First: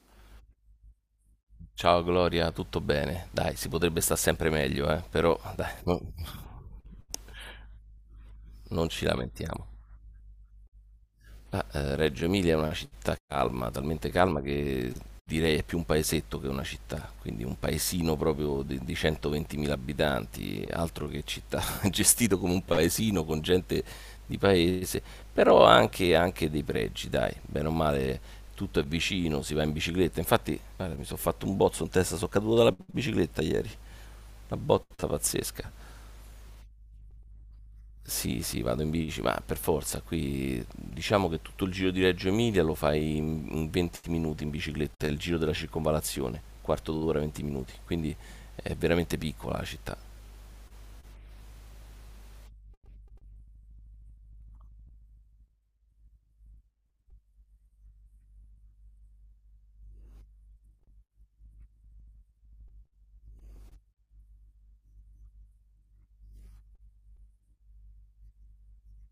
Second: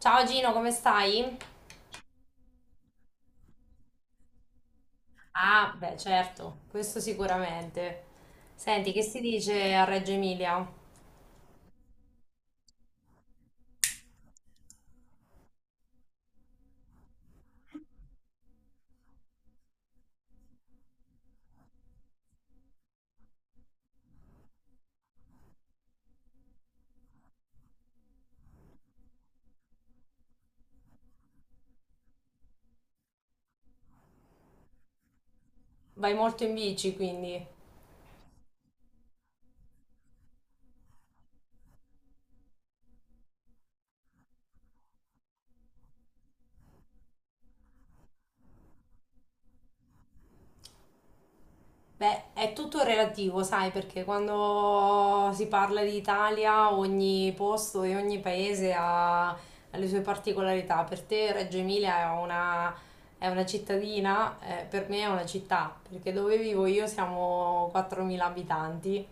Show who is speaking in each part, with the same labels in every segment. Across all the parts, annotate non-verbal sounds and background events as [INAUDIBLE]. Speaker 1: Ciao Gino, come stai?
Speaker 2: Ciao Gloria, tutto bene? Dai, si potrebbe stare sempre meglio, eh? Però dai,
Speaker 1: Ah, beh, certo, questo sicuramente.
Speaker 2: non
Speaker 1: Senti, che
Speaker 2: ci
Speaker 1: si
Speaker 2: lamentiamo.
Speaker 1: dice a Reggio Emilia?
Speaker 2: Ah, Reggio Emilia è una città calma, talmente calma che direi è più un paesetto che una città, quindi un paesino proprio di 120.000 abitanti, altro che città, [LAUGHS] gestito come un paesino con gente di paese, però ha anche, anche dei pregi, dai, bene o male tutto è vicino, si va in bicicletta, infatti guarda, mi sono fatto un bozzo in testa, sono caduto dalla bicicletta ieri. Una botta pazzesca.
Speaker 1: Vai molto in bici, quindi.
Speaker 2: Sì, sì, vado in bici, ma per forza, qui diciamo che tutto il giro di Reggio Emilia lo fai in 20 minuti in bicicletta, è il giro della circonvalazione, quarto d'ora, 20 minuti, quindi è veramente piccola la città.
Speaker 1: Beh, è tutto relativo, sai, perché quando si parla di Italia, ogni posto e ogni paese ha le sue particolarità. Per te Reggio Emilia è una cittadina, per me è una città, perché dove vivo io siamo 4.000 abitanti.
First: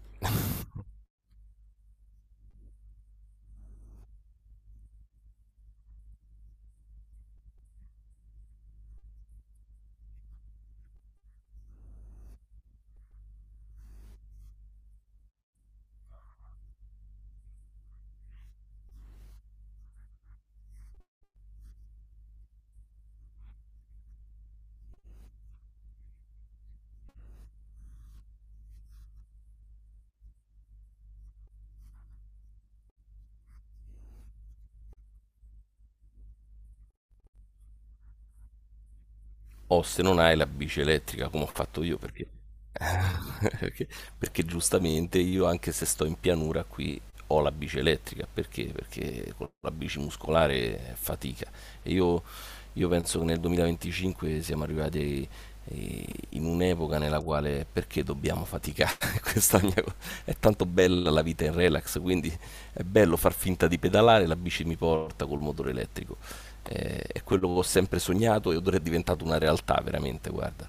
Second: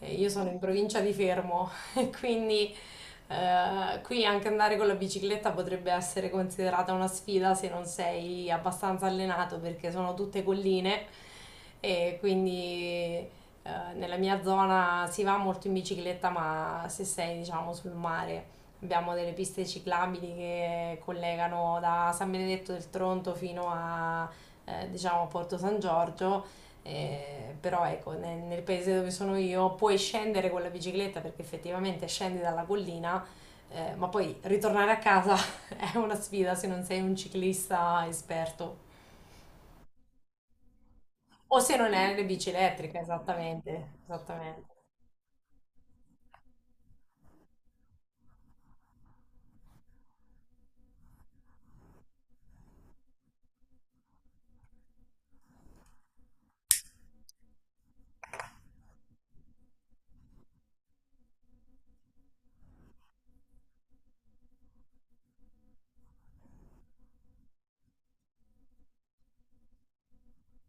Speaker 1: Io sono in provincia di Fermo, [LAUGHS] quindi qui anche andare con la bicicletta potrebbe essere considerata una sfida se non sei abbastanza allenato perché sono tutte colline e quindi nella mia zona si va molto in bicicletta, ma se sei diciamo sul mare abbiamo delle piste ciclabili che collegano da San Benedetto del Tronto fino a diciamo Porto San Giorgio. Però ecco, nel paese dove sono io puoi scendere con la bicicletta perché effettivamente scendi dalla collina, ma poi ritornare a casa [LAUGHS] è una sfida se non sei un ciclista esperto
Speaker 2: O se non hai la bici elettrica, come ho
Speaker 1: o se
Speaker 2: fatto
Speaker 1: non
Speaker 2: io,
Speaker 1: hai le
Speaker 2: perché
Speaker 1: bici elettriche,
Speaker 2: [LAUGHS]
Speaker 1: esattamente,
Speaker 2: Perché, perché
Speaker 1: esattamente.
Speaker 2: giustamente io, anche se sto in pianura qui, ho la bici elettrica. Perché? Perché con la bici muscolare è fatica. E io penso che nel 2025 siamo arrivati in un'epoca nella quale perché dobbiamo faticare? [LAUGHS] Questa è la mia co- È tanto bella la vita in relax, quindi è bello far finta di pedalare, la bici mi porta col motore elettrico. È quello che ho sempre sognato e ora è diventato una realtà, veramente, guarda.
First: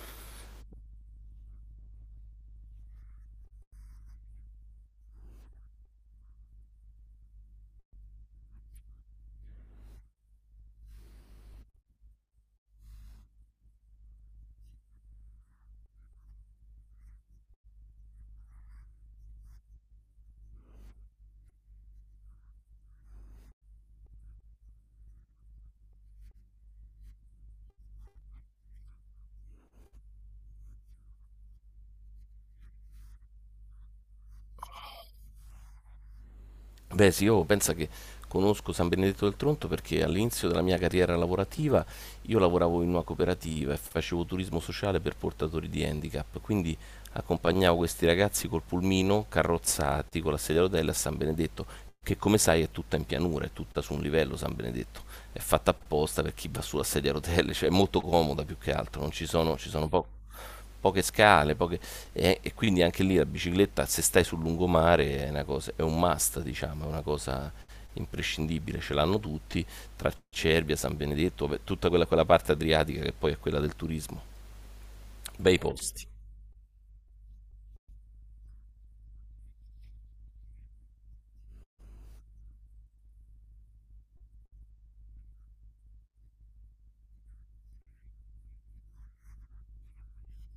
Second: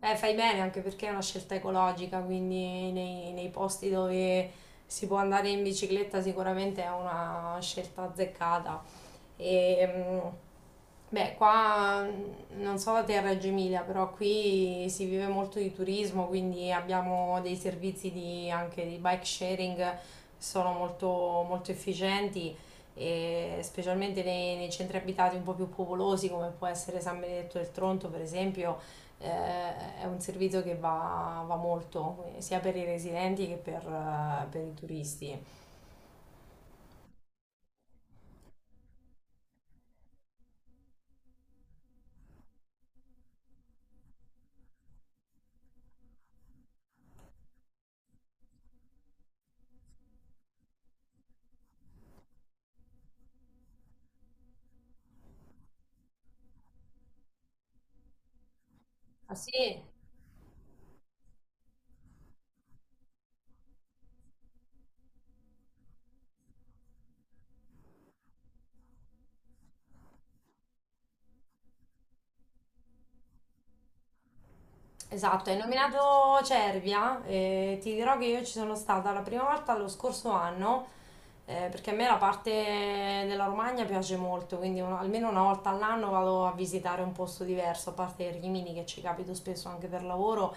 Speaker 1: Fai bene anche perché è una scelta ecologica, quindi nei posti dove si può andare in bicicletta sicuramente è una scelta azzeccata. E, beh, qua non so da te a Reggio Emilia, però qui si vive molto di turismo, quindi abbiamo dei servizi anche di bike sharing che sono molto, molto efficienti. E specialmente nei centri abitati un po' più popolosi come può essere San Benedetto del Tronto, per esempio, è un servizio che va molto, sia per i residenti che per i turisti.
Speaker 2: Beh, sì, io penso che conosco San Benedetto del Tronto perché all'inizio della mia carriera lavorativa io lavoravo in una cooperativa e facevo turismo sociale per portatori di handicap, quindi accompagnavo questi ragazzi col pulmino carrozzati con la sedia a rotelle a San Benedetto, che come sai è tutta in pianura, è tutta su un livello San Benedetto, è fatta apposta per chi va sulla sedia a rotelle, cioè è molto comoda più che altro, non ci
Speaker 1: Ah,
Speaker 2: sono, ci
Speaker 1: sì?
Speaker 2: sono poco poche scale, e quindi anche lì la bicicletta, se stai sul lungomare, è, una cosa, è un must, diciamo, è una cosa imprescindibile, ce l'hanno tutti, tra Cervia, San Benedetto, beh, tutta quella, quella parte adriatica che poi è quella del turismo.
Speaker 1: Esatto, hai
Speaker 2: Bei posti.
Speaker 1: nominato Cervia e ti dirò che io ci sono stata la prima volta lo scorso anno, perché a me la parte della Romagna piace molto, quindi almeno una volta all'anno vado a visitare un posto diverso, a parte Rimini che ci capito spesso anche per lavoro,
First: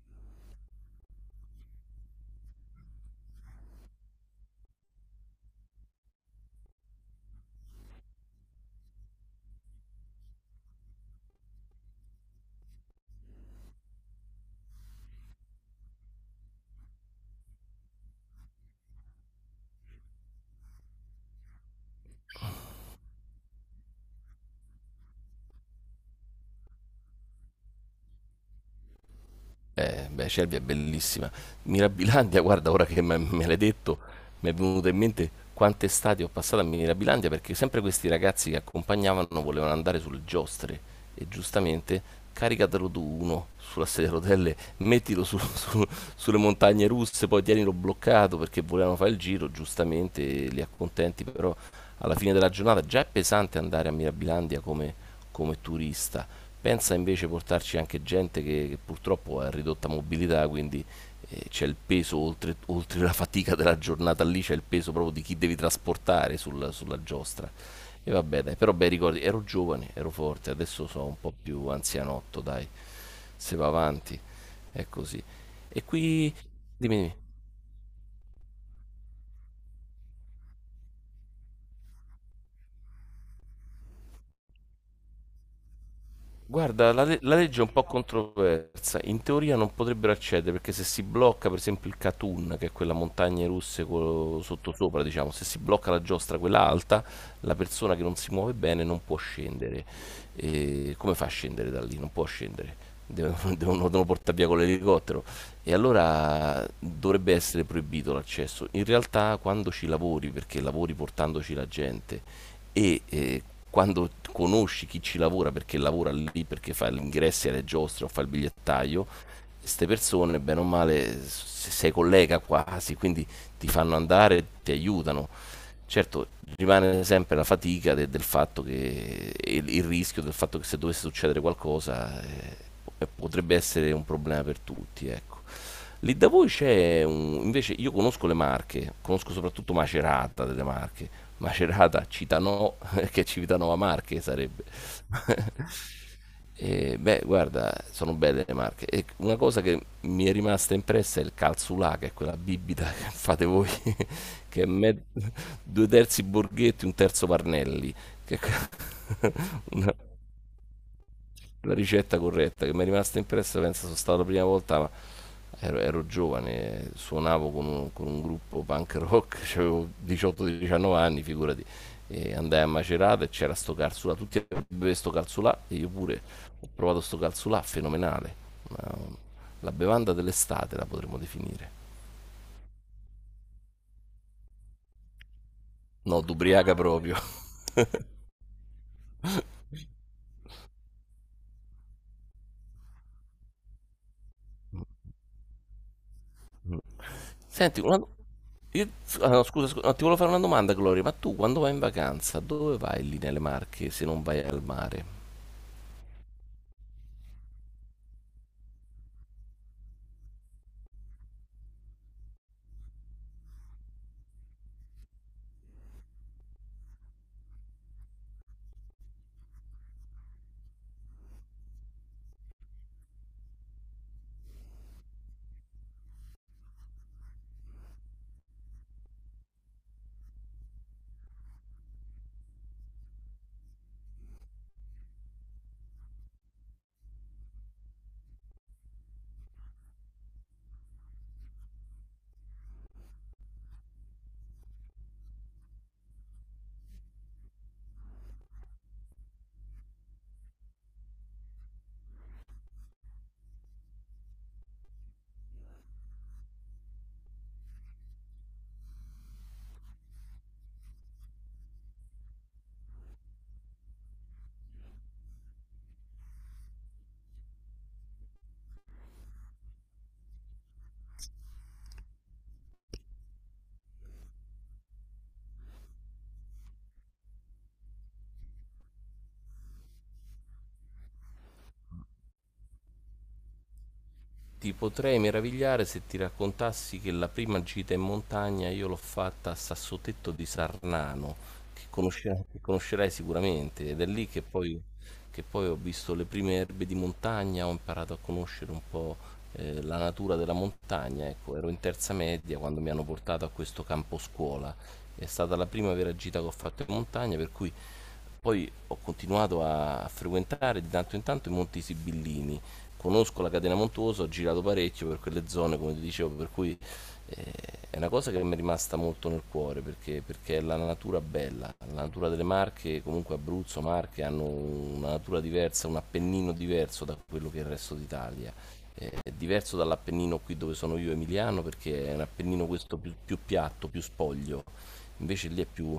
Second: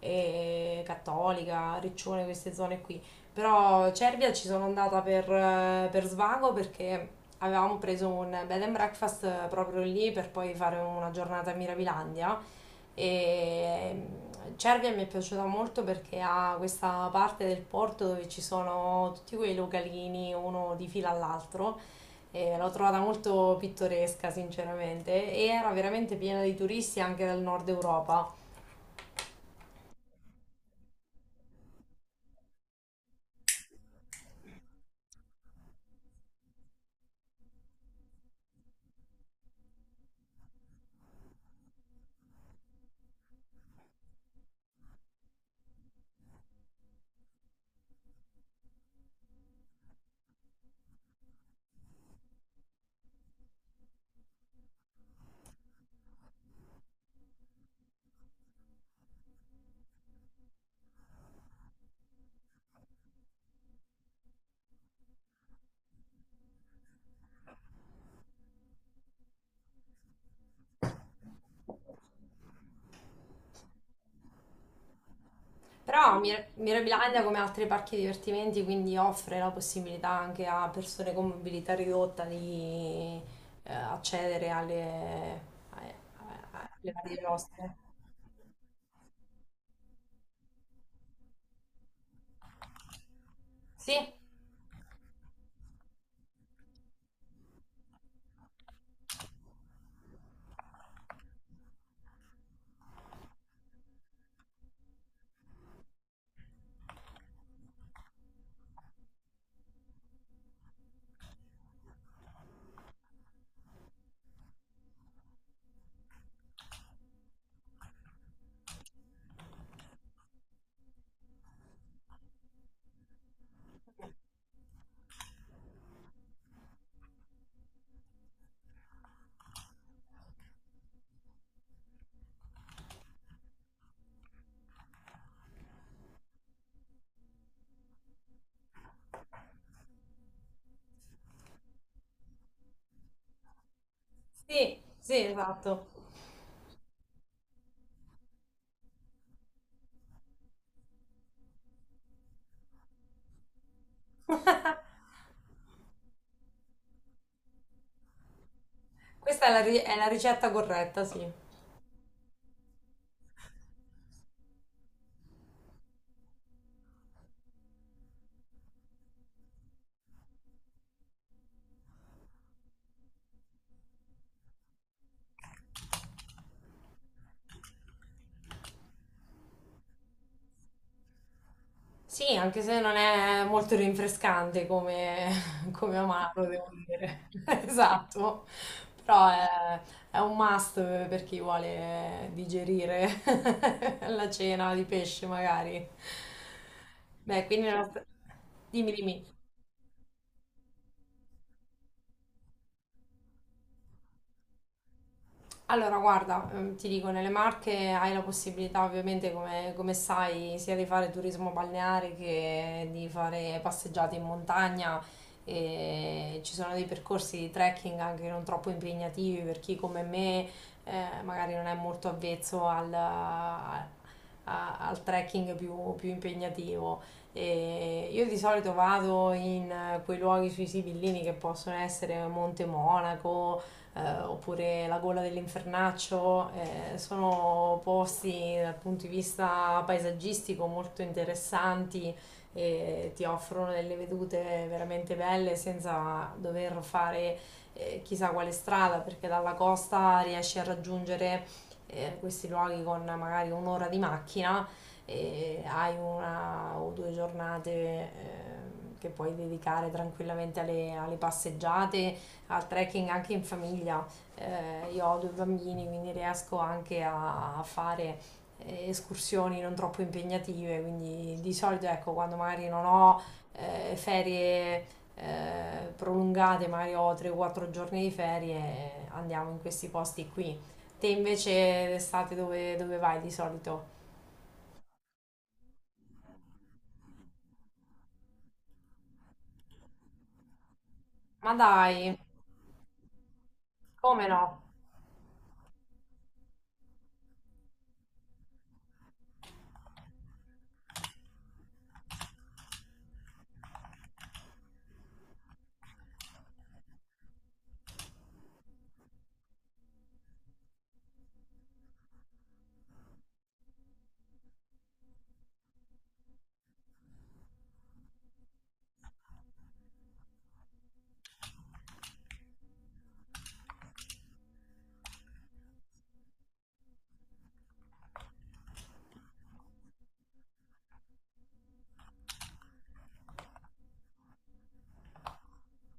Speaker 1: e Cattolica, Riccione, queste zone qui. Però Cervia ci sono andata per svago, perché avevamo preso un bed and breakfast proprio lì per poi fare una giornata a Mirabilandia. E Cervia mi è piaciuta molto perché ha questa parte del porto dove ci sono tutti quei localini uno di fila all'altro. E l'ho trovata molto pittoresca, sinceramente, e era veramente piena di turisti anche dal nord Europa.
Speaker 2: Beh, Cervia è bellissima. Mirabilandia, [LAUGHS] guarda, ora che me l'hai detto, mi è venuto in mente quante estati ho passato a Mirabilandia perché sempre questi ragazzi che accompagnavano volevano andare sulle giostre e giustamente caricatelo tu uno sulla sedia a rotelle, [LAUGHS] sulle montagne russe, poi tienilo bloccato perché volevano fare il giro, giustamente li accontenti, però alla fine della giornata già è pesante andare a Mirabilandia come turista. Pensa invece portarci anche gente che purtroppo ha ridotta mobilità, quindi c'è il peso, oltre la fatica della giornata lì, c'è il peso proprio di chi devi trasportare sulla giostra. E vabbè, dai, però bei ricordi, ero giovane, ero forte, adesso sono un po' più anzianotto, dai, se va avanti, è così. E
Speaker 1: Però
Speaker 2: qui, dimmi, dimmi.
Speaker 1: Mirabilandia, come altri parchi divertimenti, quindi offre la possibilità anche a persone con mobilità ridotta di accedere a- alle
Speaker 2: Guarda,
Speaker 1: varie
Speaker 2: la legge è un
Speaker 1: mostre.
Speaker 2: po' controversa. In teoria non potrebbero accedere perché se si blocca, per esempio, il Katun, che è quella montagna russa
Speaker 1: Sì.
Speaker 2: sottosopra, diciamo, se si blocca la giostra, quella alta, la persona che non si muove bene non può scendere. E come fa a scendere da lì? Non può scendere. Devono, [LAUGHS] devono portare [LAUGHS] via con l'elicottero. E allora dovrebbe essere proibito l'accesso. In realtà, quando ci lavori, perché lavori portandoci la gente e quando conosci chi ci lavora perché lavora lì, perché fa gli ingressi alle giostre o fa il bigliettaio, queste persone, bene o male, sei collega quasi, quindi ti fanno andare, ti aiutano. Certo, rimane sempre la fatica del fatto che e il rischio del fatto che se dovesse succedere qualcosa potrebbe essere un problema per tutti, ecco. Lì da voi invece io conosco le Marche, conosco soprattutto Macerata delle Marche, Macerata, Citano, [LAUGHS] che Civitanova Marche sarebbe.
Speaker 1: Sì,
Speaker 2: [LAUGHS]
Speaker 1: esatto.
Speaker 2: E, beh, guarda, sono belle le Marche. E una cosa che mi è rimasta impressa è il calzulà, che è quella bibita [LAUGHS] che fate voi, [LAUGHS] che è me-
Speaker 1: [LAUGHS]
Speaker 2: due terzi Borghetti, un terzo Parnelli, che è que-
Speaker 1: Questa è
Speaker 2: [LAUGHS]
Speaker 1: è
Speaker 2: una-
Speaker 1: la ricetta corretta, sì.
Speaker 2: la ricetta corretta che mi è rimasta impressa, penso sono stata la prima volta, ma ero giovane, suonavo con un gruppo punk rock, [LAUGHS] cioè avevo 18-19 anni, figurati, e andai a Macerata e c'era sto calzulà, tutti bevevano sto calzulà e io pure ho provato sto calzulà, fenomenale. Ma, la bevanda dell'estate la potremmo definire.
Speaker 1: Sì, anche se non è molto rinfrescante come, [LAUGHS] come
Speaker 2: No,
Speaker 1: amaro, devo
Speaker 2: d'ubriaca proprio.
Speaker 1: dire. [LAUGHS] Esatto. Però è un must per chi vuole digerire [LAUGHS] la cena di pesce, magari. Beh,
Speaker 2: [LAUGHS]
Speaker 1: quindi,
Speaker 2: Senti, io-
Speaker 1: dimmi,
Speaker 2: ah,
Speaker 1: dimmi.
Speaker 2: no, scusa, scusa, no, ti volevo fare una domanda, Gloria, ma tu quando vai in vacanza, dove vai lì nelle Marche se non vai al mare?
Speaker 1: Allora, guarda, ti dico, nelle Marche hai la possibilità, ovviamente, come sai, sia di fare turismo balneare che di fare passeggiate in montagna. E ci sono dei percorsi di trekking anche non troppo impegnativi per chi come me magari non è molto avvezzo al trekking più impegnativo. E io di solito vado in quei luoghi sui Sibillini, che possono essere Monte Monaco oppure La gola dell'infernaccio. Sono posti dal punto di vista paesaggistico molto interessanti e ti offrono delle vedute veramente belle senza dover fare chissà quale strada, perché dalla costa riesci a raggiungere questi luoghi con magari un'ora di macchina e hai una o due giornate che puoi dedicare tranquillamente alle passeggiate, al trekking anche in famiglia. Io ho due bambini, quindi riesco anche a fare escursioni non troppo impegnative, quindi di solito ecco, quando magari non ho ferie prolungate, magari ho 3-4 giorni di ferie, andiamo in questi posti qui. Te invece d'estate dove vai di solito?
Speaker 2: Ti potrei meravigliare se ti raccontassi che la prima gita in montagna io l'ho fatta a Sassotetto di Sarnano,
Speaker 1: Ma
Speaker 2: che
Speaker 1: dai,
Speaker 2: conoscerai, che conoscerai sicuramente, ed è
Speaker 1: come
Speaker 2: lì
Speaker 1: no?
Speaker 2: che poi ho visto le prime erbe di montagna, ho imparato a conoscere un po' la natura della montagna. Ecco, ero in terza media quando mi hanno portato a questo campo scuola. È stata la prima vera gita che ho fatto in montagna, per cui poi ho continuato a frequentare di tanto in tanto i Monti Sibillini, conosco la catena montuosa, ho girato parecchio per quelle zone, come ti dicevo, per cui eh, è una cosa che mi è rimasta molto nel cuore perché è la natura bella, la natura delle Marche, comunque Abruzzo, Marche hanno una natura diversa, un appennino diverso da quello che è il resto d'Italia, è diverso dall'Appennino qui dove sono io emiliano perché è un Appennino questo più, più piatto, più spoglio, invece lì è più,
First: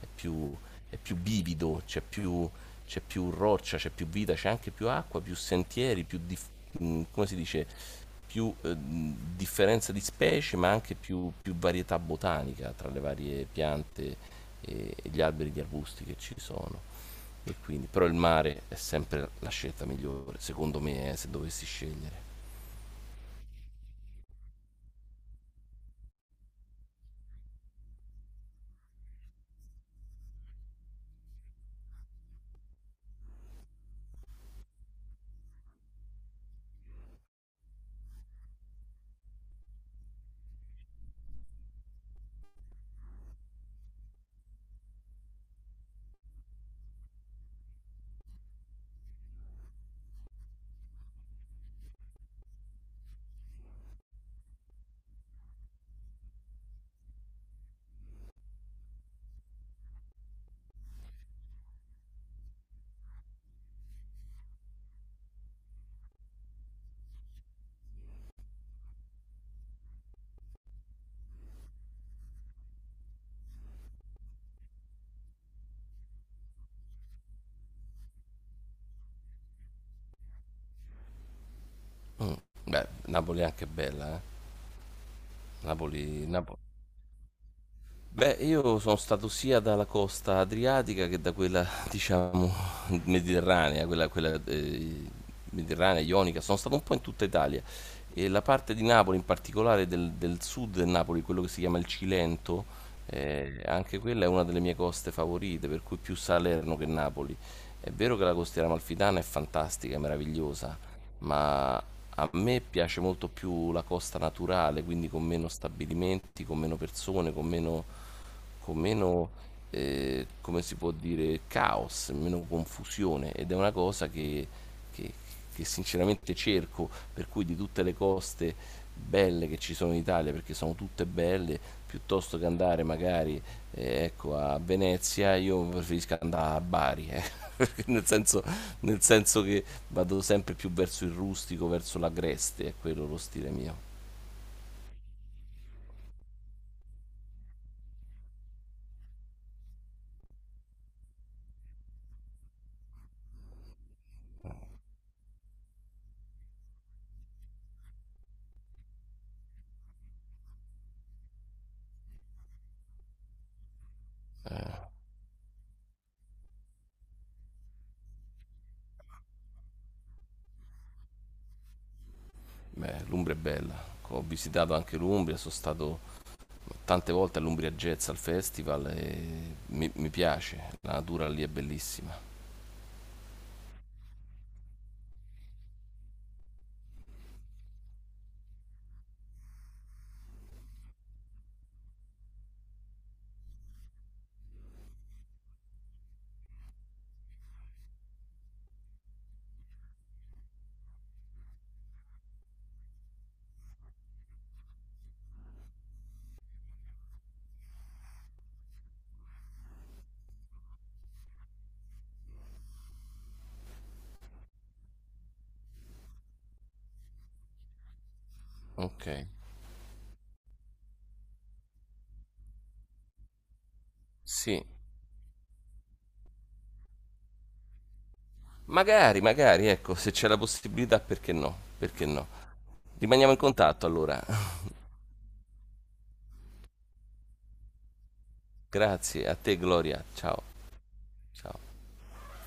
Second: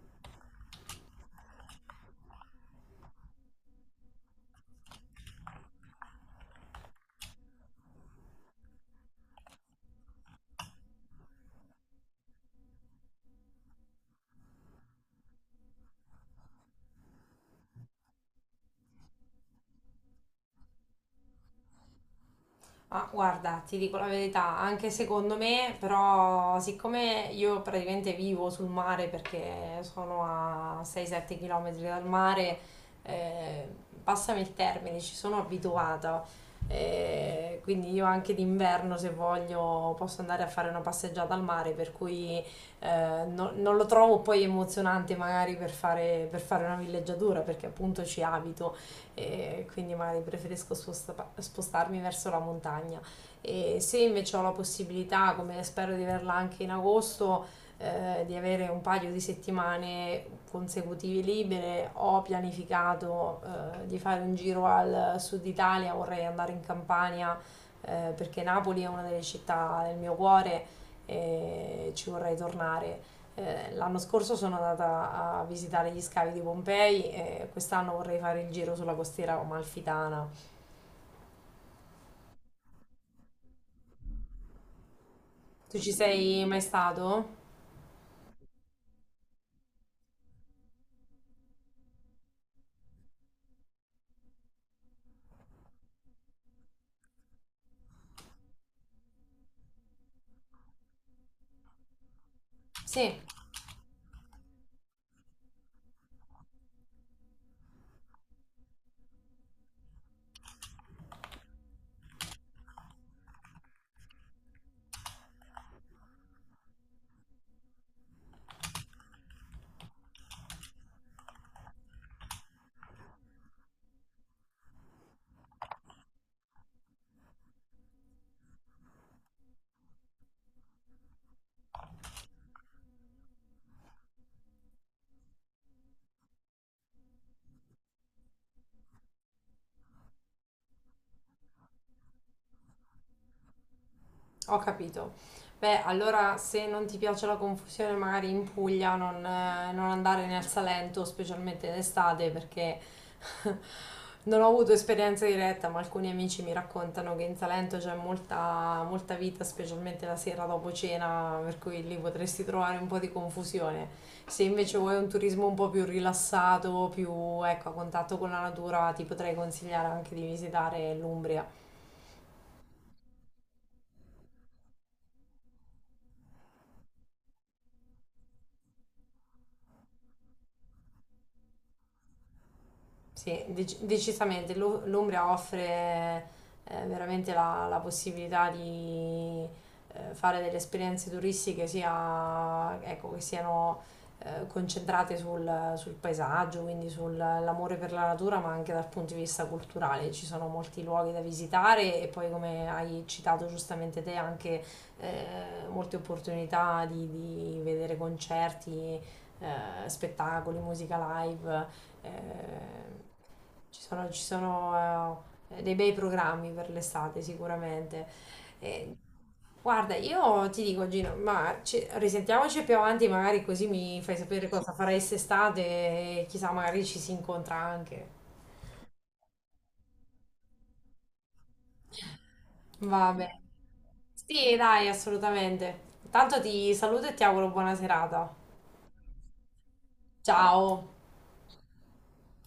Speaker 2: è più, è più bivido, c'è più roccia, c'è più vita, c'è anche più acqua, più sentieri, più, come si dice, più differenza di specie ma anche più, più varietà botanica tra le varie piante e gli alberi e gli arbusti che ci sono. E quindi, però il mare è sempre la scelta migliore, secondo me, se dovessi scegliere.
Speaker 1: Ah, guarda, ti dico la verità, anche secondo me, però siccome io praticamente vivo sul mare perché sono a 6-7 km dal mare, eh, passami il termine, ci sono abituata. Quindi io anche d'inverno, se voglio, posso andare a fare una passeggiata al mare, per cui non lo trovo poi emozionante magari per fare una villeggiatura, perché appunto ci abito e quindi magari preferisco spostarmi verso la montagna. E se invece ho la possibilità, come spero di averla anche in agosto, di avere un paio di settimane consecutive libere, ho pianificato di fare un giro al sud Italia, vorrei andare in Campania perché Napoli è una delle città del mio cuore e ci vorrei tornare. L'anno scorso sono andata a visitare gli scavi di Pompei e quest'anno vorrei fare il giro sulla costiera amalfitana.
Speaker 2: Mh. Beh, Napoli è anche bella, eh.
Speaker 1: Tu ci
Speaker 2: Napoli
Speaker 1: sei
Speaker 2: Napo
Speaker 1: mai stato?
Speaker 2: Beh, io sono stato sia dalla costa adriatica che da quella, diciamo, mediterranea, quella, quella mediterranea, ionica, sono stato un po' in tutta Italia. E la parte di Napoli, in particolare del sud del Napoli, quello che si chiama il Cilento,
Speaker 1: Sì.
Speaker 2: anche quella è una delle mie coste favorite, per cui più Salerno che Napoli. È vero che la costiera amalfitana è fantastica, è meravigliosa, ma a me piace molto più la costa naturale, quindi con meno stabilimenti, con meno persone, con meno, come si può dire, caos, meno confusione, ed è una cosa che- che sinceramente cerco, per cui di tutte le coste belle che ci sono in Italia, perché sono tutte belle, piuttosto che andare magari ecco, a Venezia, io preferisco andare a Bari, [LAUGHS] nel senso, nel senso che vado sempre più verso il rustico, verso l'agreste, è quello lo stile mio.
Speaker 1: Ho capito. Beh, allora se non ti piace la confusione, magari in Puglia non andare nel Salento, specialmente in estate, perché [LAUGHS] non ho avuto esperienza diretta, ma alcuni amici mi raccontano che in Salento c'è molta, molta vita, specialmente la sera dopo cena, per cui lì potresti trovare un po' di confusione. Se invece vuoi un turismo un po' più rilassato, più ecco, a contatto con la natura, ti potrei consigliare anche di visitare l'Umbria.
Speaker 2: Beh, l'Umbria è bella. Ho visitato anche l'Umbria, sono stato tante volte all'Umbria Jazz al festival e mi piace, la natura lì è bellissima.
Speaker 1: Sì, decisamente. L'Umbria offre veramente la possibilità di fare delle esperienze turistiche sia, ecco, che siano concentrate sul paesaggio, quindi sull'amore per la natura, ma anche dal punto di vista culturale. Ci sono molti luoghi da visitare e poi, come hai citato giustamente te, anche molte opportunità di vedere concerti, spettacoli, musica live. Eh, ci sono dei bei programmi per l'estate sicuramente. Eh,
Speaker 2: Ok,
Speaker 1: Guarda, io ti dico, Gino, ma risentiamoci più avanti, magari così mi fai sapere
Speaker 2: sì,
Speaker 1: cosa farai quest'estate e chissà, magari ci si incontra anche.
Speaker 2: magari, magari, ecco, se c'è la possibilità, perché no? Perché no?
Speaker 1: Va
Speaker 2: Rimaniamo in
Speaker 1: bene.
Speaker 2: contatto allora.
Speaker 1: Sì,
Speaker 2: [LAUGHS]
Speaker 1: dai, assolutamente. Tanto ti saluto e ti auguro buona serata.
Speaker 2: Grazie a te Gloria, ciao,
Speaker 1: Ciao.
Speaker 2: ciao.